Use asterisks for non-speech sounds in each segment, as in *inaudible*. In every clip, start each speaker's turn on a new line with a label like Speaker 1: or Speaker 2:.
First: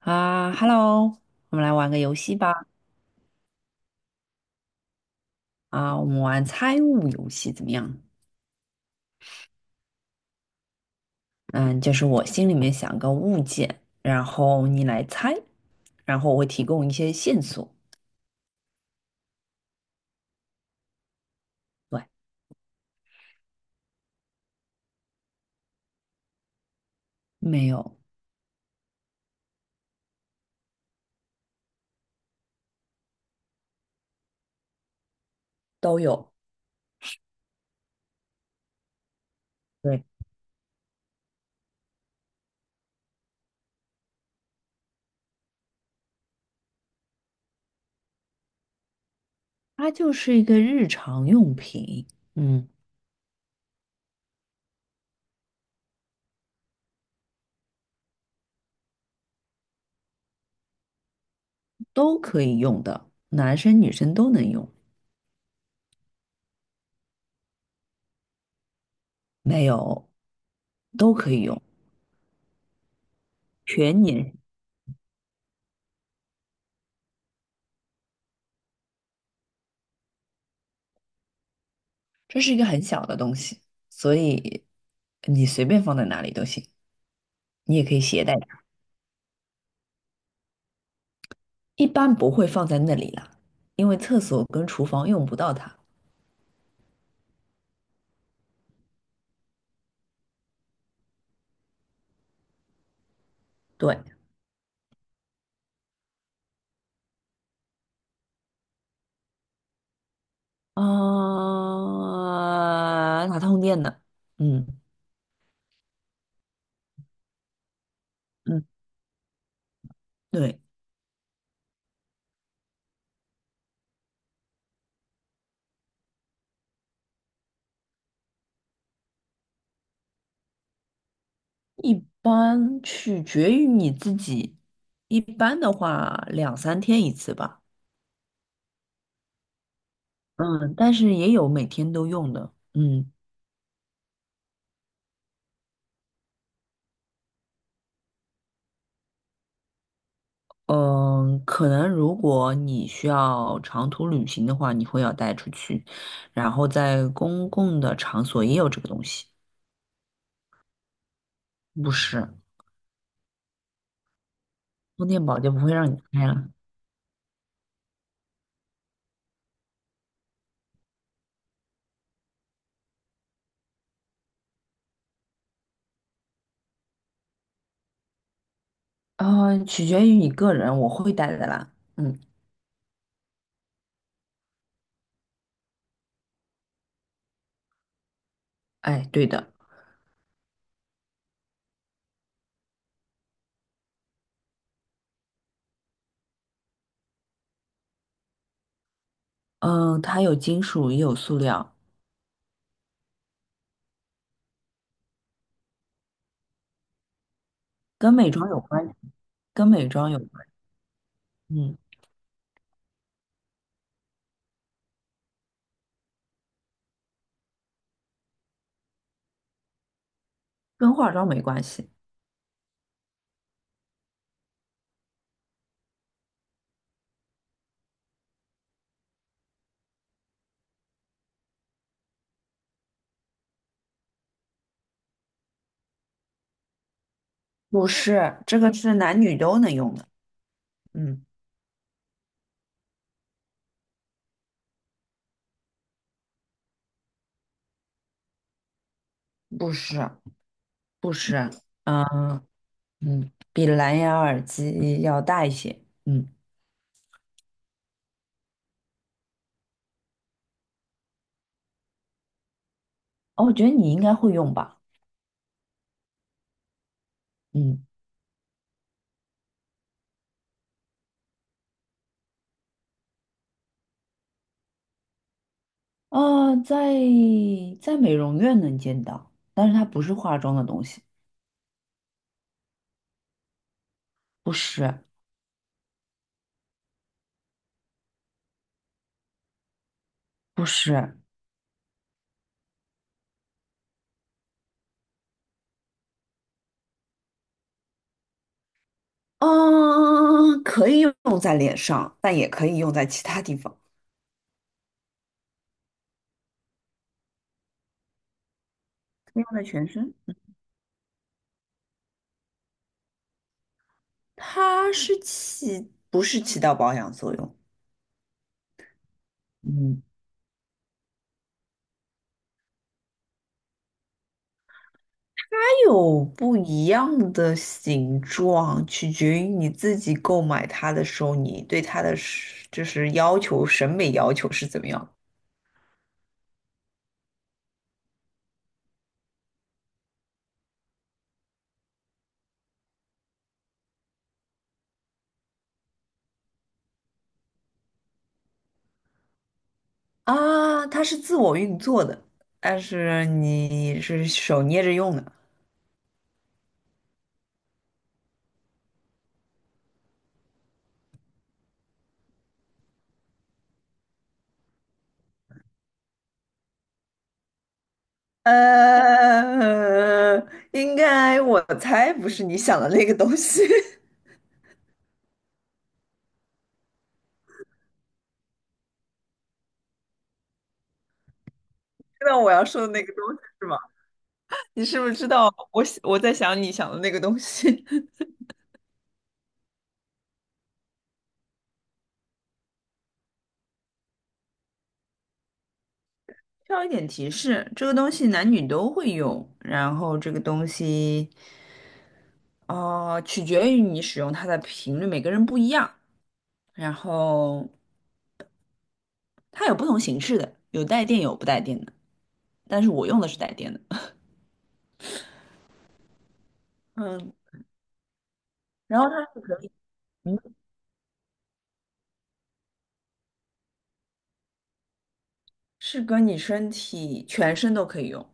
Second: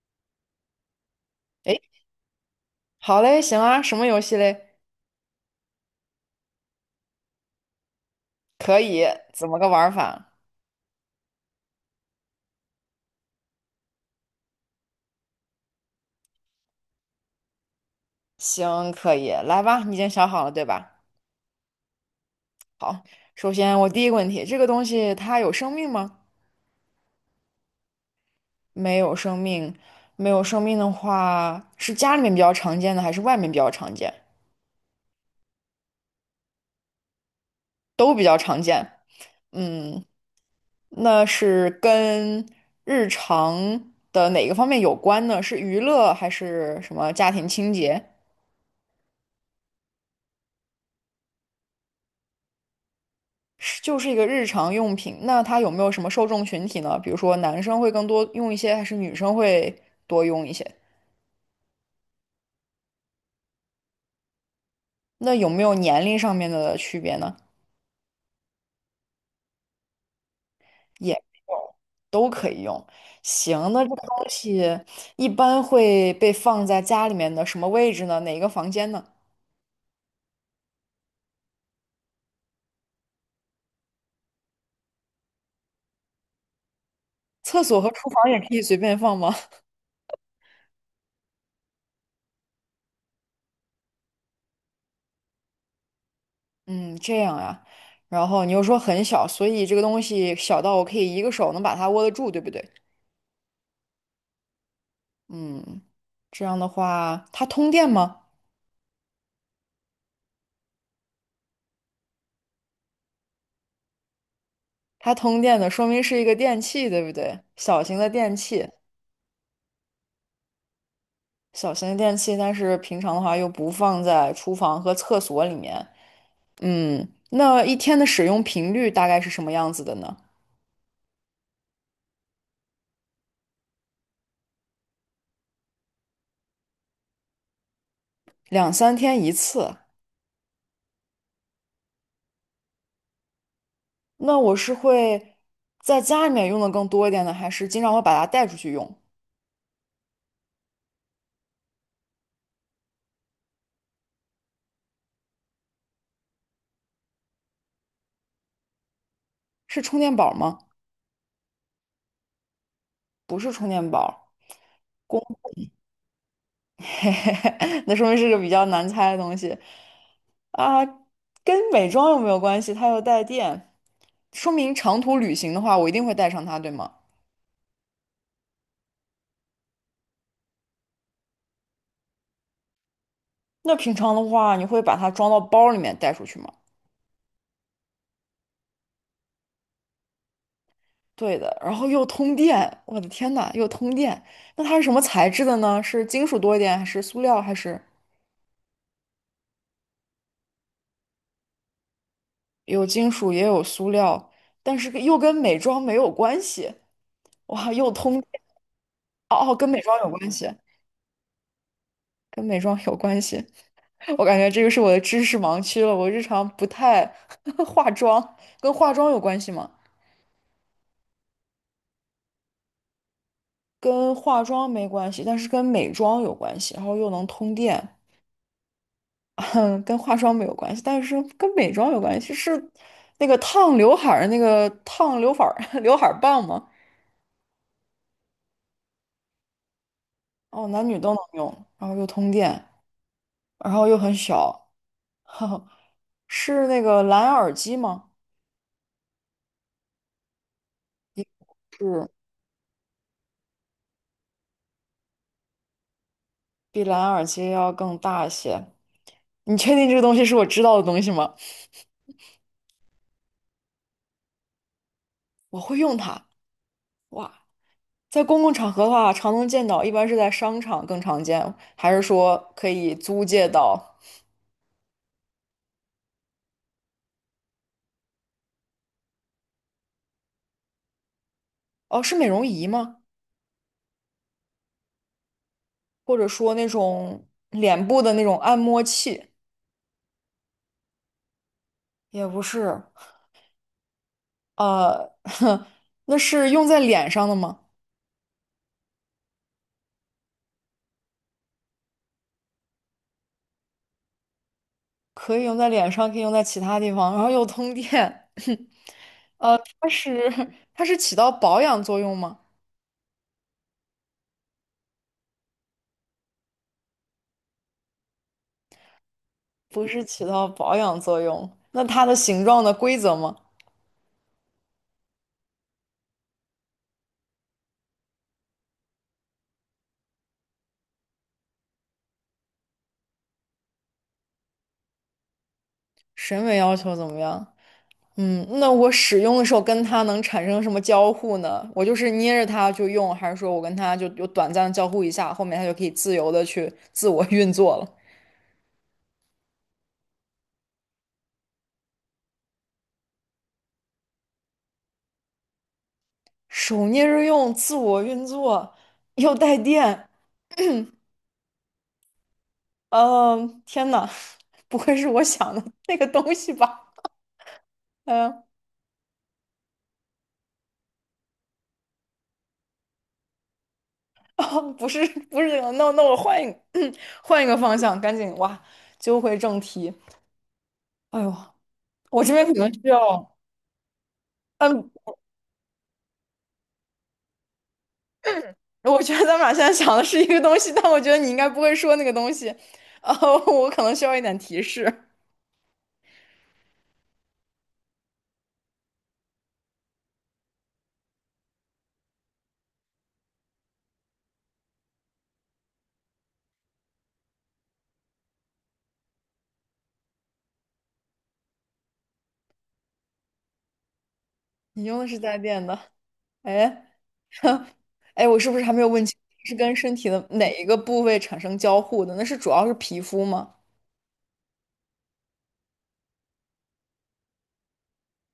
Speaker 1: 啊，Hello，我们来
Speaker 2: 诶，
Speaker 1: 玩个游戏吧。
Speaker 2: 好嘞，行啊，什么游戏嘞？
Speaker 1: 啊，我们玩猜物游戏怎么样？
Speaker 2: 可以，怎么个玩儿法？
Speaker 1: 嗯，就是我心里面想个物件，然后你来猜，然后我会提供一些线索。
Speaker 2: 行，可以，来吧，你已经想好了对吧？
Speaker 1: 对，
Speaker 2: 好，首先我第一个问题，这个东西它有生命吗？
Speaker 1: 没有，
Speaker 2: 没有生命，没有生命的话，是家里面比较常见的，还是外面比较常见？
Speaker 1: 都有。
Speaker 2: 都比较常见。
Speaker 1: 对，
Speaker 2: 嗯，那是跟日常的哪个方面有关呢？是娱乐还是什么家庭清洁？
Speaker 1: 它就是一个日常用品。嗯，
Speaker 2: 就是一个日常用品。那它有没有什么受众群体呢？比如说男生会更多用一些，还是女生会多用一些？
Speaker 1: 都可以用的，男生女生都能用。
Speaker 2: 那有没有年龄上面的区别呢？
Speaker 1: 没有，都
Speaker 2: 也
Speaker 1: 可以
Speaker 2: 没
Speaker 1: 用，
Speaker 2: 有，都可以用。行，那这个
Speaker 1: 全
Speaker 2: 东
Speaker 1: 年。
Speaker 2: 西一般会被放在家里面的什么位置呢？哪一个房间呢？
Speaker 1: 这是一个很小的东西，所以你随便放在哪里都行，
Speaker 2: 厕
Speaker 1: 你
Speaker 2: 所
Speaker 1: 也
Speaker 2: 和
Speaker 1: 可以
Speaker 2: 厨
Speaker 1: 携
Speaker 2: 房
Speaker 1: 带。
Speaker 2: 也可以随便放吗？
Speaker 1: 一般不会放在那里了，因为厕所跟厨房用不到它。
Speaker 2: *laughs* 嗯，这样呀。然后你又说很小，所以这个东西小到我可以一个手能把它握得住，对不对？
Speaker 1: 对，
Speaker 2: 嗯，这样的话，它通电吗？
Speaker 1: 哪通电的。嗯
Speaker 2: 它通电的，说明是一个电器，对不对？小型的电
Speaker 1: 嗯，
Speaker 2: 器，
Speaker 1: 对。
Speaker 2: 小型的电器，但是平常的话又不放在厨房和厕所里面。嗯，那一天的使用频率大概是什么样子的呢？
Speaker 1: 一般取决于你自己，一般的话两三天一次吧。
Speaker 2: 两三天一次。
Speaker 1: 嗯，但是也有每天都用的。嗯。
Speaker 2: 那我是会在家里面用的更多一点呢，还是经常会把它带出去用？
Speaker 1: 嗯，可能如果你需要长途旅行的话，你会要带出去，然后在公共的场所也有这个东西。
Speaker 2: 是充电宝吗？
Speaker 1: 不是。
Speaker 2: 不是充电宝，
Speaker 1: 充
Speaker 2: 公，
Speaker 1: 电宝就不会让你开了。
Speaker 2: *laughs* 那说明是个比较难猜的东西。啊，跟美妆又没有关系，它又带电，说明长途旅行的话，我一定会带上它，对吗？
Speaker 1: 嗯，取决于你个人，我会带的啦。嗯，
Speaker 2: 那平常的话，你会把它装到包里面带出去吗？
Speaker 1: 哎，对的。
Speaker 2: 对的，然后又通电，我的天呐，又通电。那它是什么材质的呢？是金属多一点，还是塑料，还是
Speaker 1: 嗯、它有金属也有塑料。
Speaker 2: 有金属也有塑料，但是又跟美妆没有关系。哇，又
Speaker 1: 跟
Speaker 2: 通
Speaker 1: 美
Speaker 2: 电，
Speaker 1: 妆有关，
Speaker 2: 哦哦，
Speaker 1: 跟
Speaker 2: 跟美
Speaker 1: 美
Speaker 2: 妆
Speaker 1: 妆
Speaker 2: 有
Speaker 1: 有
Speaker 2: 关
Speaker 1: 关。
Speaker 2: 系，
Speaker 1: 嗯，
Speaker 2: 跟美妆有关系。我感觉这个是我的知识盲区了。我日常不太 *laughs* 化妆，跟化妆有关系吗？
Speaker 1: 跟化妆没关系。
Speaker 2: 跟化妆没关系，但是跟美妆有关系，然后又能通电，*laughs* 跟化妆没有关系，但是跟美妆有关系，是那个烫刘海儿*laughs* 刘海儿棒吗？
Speaker 1: 不是，这个是男女都能用的。
Speaker 2: 哦，男女都能
Speaker 1: 嗯，
Speaker 2: 用，然后又通电，然后又很小，*laughs* 是那个蓝牙耳机吗？
Speaker 1: 不是，不是 *laughs*，
Speaker 2: 是，
Speaker 1: 嗯。比蓝牙耳机要大一些。嗯，
Speaker 2: 比蓝牙耳机要更大一些。你确定这个东西是我知道的东西吗？
Speaker 1: 哦，我觉得你应该会用吧。
Speaker 2: 我会用它。哇，
Speaker 1: 嗯，
Speaker 2: 在公共场合的话，常能见到，一般是在商场更常见，还是说可以租借到？
Speaker 1: 呃，在在美容院能见到，但是它不是化妆的东西。
Speaker 2: 哦，是美容仪吗？
Speaker 1: 不是。
Speaker 2: 或者说那种脸部的那种按摩器？
Speaker 1: 不是，
Speaker 2: 也不是，呃，*laughs* 那是用在脸上的吗？
Speaker 1: 嗯，可以用在脸上，但也可以用在其他地方，
Speaker 2: 可以用在脸上，可以用在其他地方，然后又通电。*laughs*
Speaker 1: 用在全
Speaker 2: 它
Speaker 1: 身。
Speaker 2: 是它是起到保养作用吗？
Speaker 1: 它是起，不是起到保养作用。
Speaker 2: 不
Speaker 1: 嗯，
Speaker 2: 是起到保养作用，那它的形状的规则吗？
Speaker 1: 它有不一样的形状，取决于你自己购买它的时候，你对它的要求、审美要求是怎么样？
Speaker 2: 审美要求怎么样？嗯，那我使用的时候跟它能产生什么交互呢？我就是捏着它就用，还是说我跟它就有短暂的交互一下，后面它就可以自由的去自我运作了？
Speaker 1: 啊？它是自我运作的，但是你是手捏着用的。
Speaker 2: 手捏着用，自我运作，又带电，嗯、天呐，*laughs* 不会是我想的那个东西吧？嗯、
Speaker 1: 呃，应该我猜不是你想的那个东西。
Speaker 2: 哦，不是，不是这个，那我换一个，*clears throat* 换一个方向，赶紧哇，揪回正题。哎呦，
Speaker 1: *laughs*
Speaker 2: 我
Speaker 1: 知
Speaker 2: 这
Speaker 1: 道
Speaker 2: 边
Speaker 1: 我
Speaker 2: 可
Speaker 1: 要
Speaker 2: 能
Speaker 1: 说的
Speaker 2: 需
Speaker 1: 那个东
Speaker 2: 要。
Speaker 1: 西是吗？
Speaker 2: 嗯。
Speaker 1: 你是不是知道我在想你想的那个东西？*laughs*
Speaker 2: 我觉得咱们俩现在想的是一个东西，但我觉得你应该不会说那个东西，呃，*laughs* 我可能需要一点提示。
Speaker 1: 需要一点提示，这个东西男女都会用，然后这个东西，哦，取决于你使用它的频率，每个人不一样，然后它有不同形式的，有带电有不带电的，但是我用的是带电的。*laughs*
Speaker 2: 你用的是带电的，哎，
Speaker 1: 嗯，
Speaker 2: *laughs* 哎，我是不是还没有
Speaker 1: 然
Speaker 2: 问
Speaker 1: 后
Speaker 2: 清，
Speaker 1: 它是
Speaker 2: 是
Speaker 1: 可以，
Speaker 2: 跟身体的
Speaker 1: 嗯
Speaker 2: 哪一个部位产生交互的？那是主要是皮肤吗？
Speaker 1: 是跟你身体全身都可以用。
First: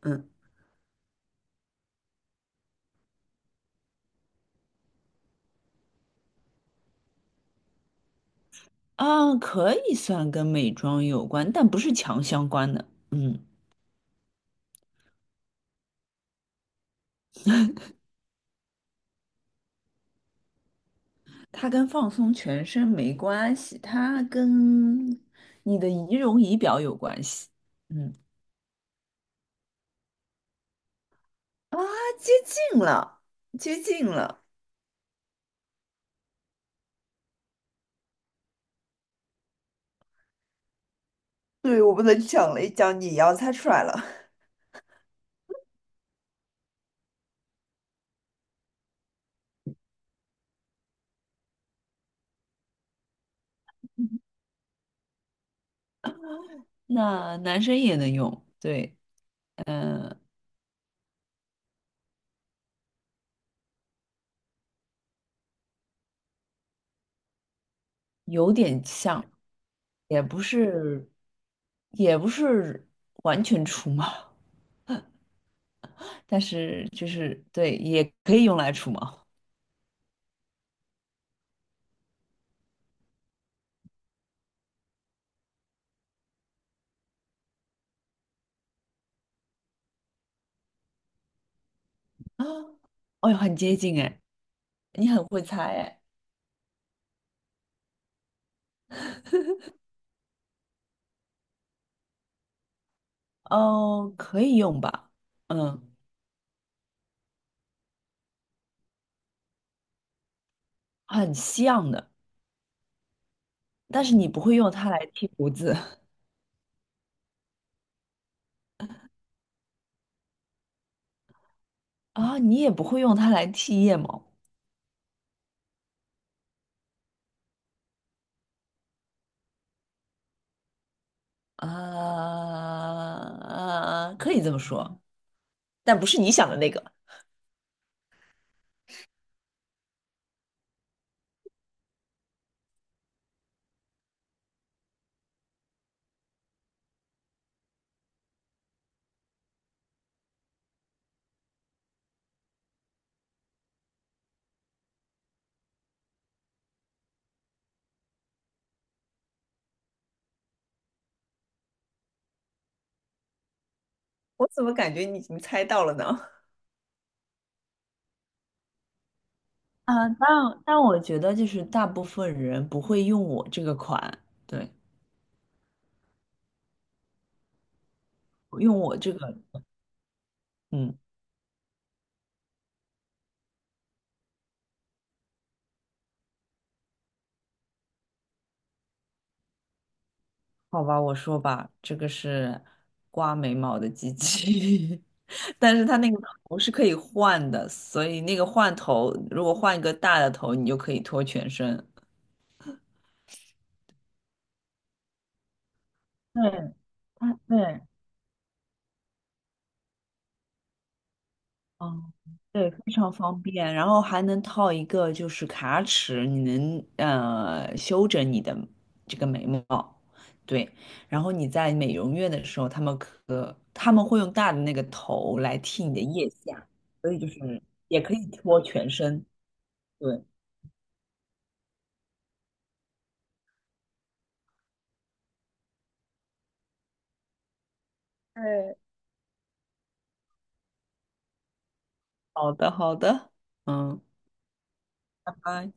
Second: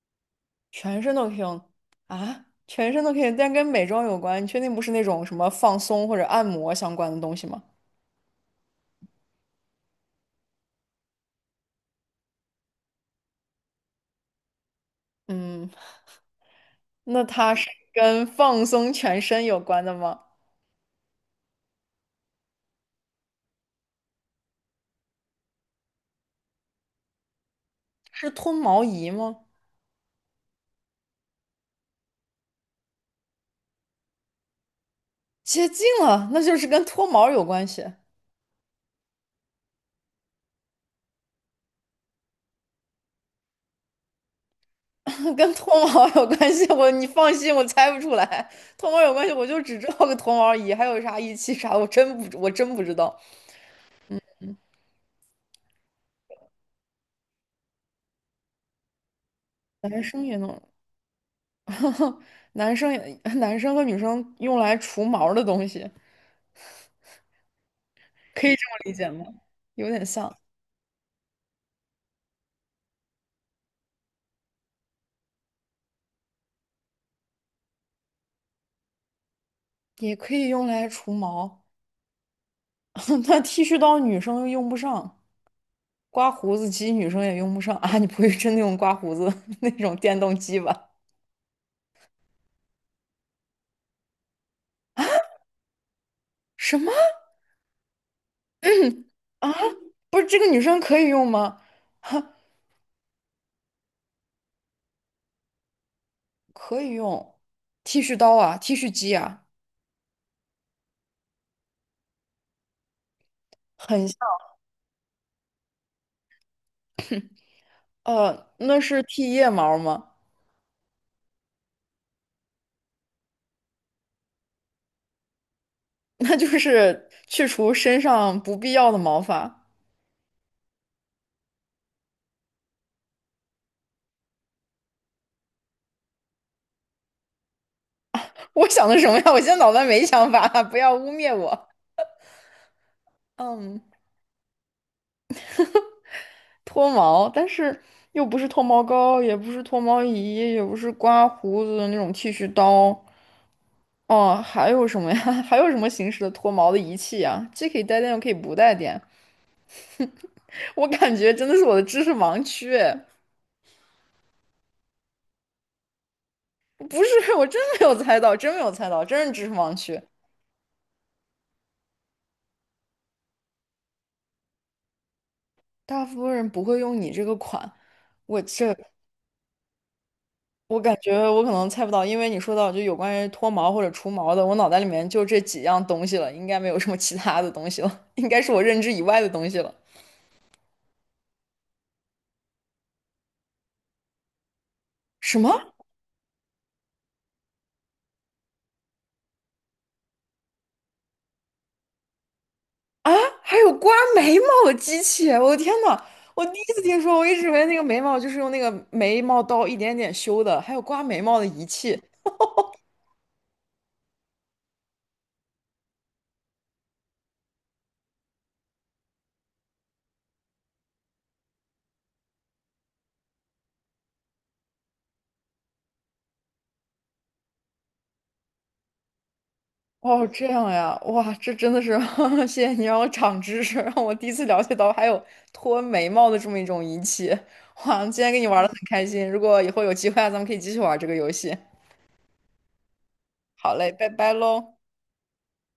Speaker 1: 嗯，
Speaker 2: 全身都可以用啊？全身都可以，但跟美妆有关，你确定不是那种什么放松或者按摩相关的东西吗？
Speaker 1: 啊，可以算跟美妆有关，但不是强相关的。嗯，
Speaker 2: 嗯，那它是跟放松全身有关的吗？
Speaker 1: 它跟放松全身没关系，它跟你的仪容仪表有关系。嗯，
Speaker 2: 是脱毛仪吗？
Speaker 1: 啊，接近了，接近了。
Speaker 2: 接近了，那就是跟脱毛有关系，
Speaker 1: 对，我不能讲了，一讲你要猜出来了。
Speaker 2: *laughs* 跟脱毛有关系。我你放心，我猜不出来，脱毛有关系，我就只知道个脱毛仪，还有啥仪器啥，的，我真不知道。
Speaker 1: *laughs* 那男生也能用，对。
Speaker 2: 男
Speaker 1: 嗯、
Speaker 2: 生也弄，*laughs* 男生也 *laughs* 男生和女生用来除毛的东西，可
Speaker 1: 有
Speaker 2: 以这么
Speaker 1: 点
Speaker 2: 理解吗？
Speaker 1: 像，
Speaker 2: 有点
Speaker 1: 也
Speaker 2: 像，
Speaker 1: 不是，也不是完全出嘛。但是就是对，也可以用来除毛
Speaker 2: 也可以用来除毛。*laughs* 那剃须刀女生又用不上，刮胡子机女生也用不上 *laughs* 啊。你不会真的用刮胡子 *laughs* 那种电动机吧？
Speaker 1: 啊。哦哟，很接近哎，你很会猜哎。
Speaker 2: 什么？*laughs* 啊，不是这个女生可以用吗？哈，
Speaker 1: 哦，可以用吧？嗯，
Speaker 2: 可以用剃须刀啊，剃须机啊，
Speaker 1: 很像的，但
Speaker 2: 很
Speaker 1: 是
Speaker 2: 像。
Speaker 1: 你不会用它来剃胡子。
Speaker 2: 那是剃腋毛吗？
Speaker 1: *laughs* 啊，你也不会用它来剃腋毛
Speaker 2: *laughs* 那就是去除身上不必要的毛发。
Speaker 1: 啊，可以这么说，但不是你想的那个。
Speaker 2: 我想的什么呀？我现在脑袋没想法，*laughs* 不要污蔑我。嗯，脱毛，但是又不是脱毛膏，也不是脱毛仪，也不是刮胡子的那种剃须刀。哦，还有什么呀？*laughs* 还有什么形式的脱毛的仪器呀？既可以带电，又可以不带电。我感觉真的是我的知识盲区，哎
Speaker 1: 我怎么感觉你已经猜到了呢？*laughs*
Speaker 2: 不是，我真没有猜到，真没有猜到，真是知识盲区。
Speaker 1: 啊。但我觉得就是大部分人不会用我这个款，对，
Speaker 2: 大部分人不会用你这个款，我这
Speaker 1: 用我这个。
Speaker 2: 我感
Speaker 1: 嗯。
Speaker 2: 觉我可能猜不到，因为你说到就有关于脱毛或者除毛的，我脑袋里面就这几样东西了，应该没有什么其他的东西了，应该是我认知以外的东西了。
Speaker 1: 好吧，我说吧，这个是刮眉毛的机器。
Speaker 2: 什
Speaker 1: *laughs*
Speaker 2: 么
Speaker 1: 但是它那个头是可以换的，所以那个换头，如果换一个大的头，你就可以脱全身。
Speaker 2: 啊？还有刮眉毛的机器哎？我的天呐，我第一
Speaker 1: 对，
Speaker 2: 次听说，我一
Speaker 1: 它
Speaker 2: 直以为那
Speaker 1: 对，
Speaker 2: 个眉毛就是用那个眉毛刀一点点修的，还有刮眉毛的仪器。
Speaker 1: 哦，对，非常方便，然后还能套一个就是卡尺，你能修整你的这个眉毛，对，然后你在美容院的时候，他们会用大的那个头来剃你的腋下，所以就是也可以脱全身，对，
Speaker 2: 哦，这样呀，哇，这真的是，*laughs* 谢谢你让我长知识，让我第一次了解到还有脱眉毛的这么一种仪器。哇，今天跟你玩的很
Speaker 1: 对。
Speaker 2: 开心，如果以后有机会啊，咱们可以继续玩这个游戏。
Speaker 1: 好的好的，
Speaker 2: 好嘞，
Speaker 1: 嗯，
Speaker 2: 拜拜喽。
Speaker 1: 拜拜。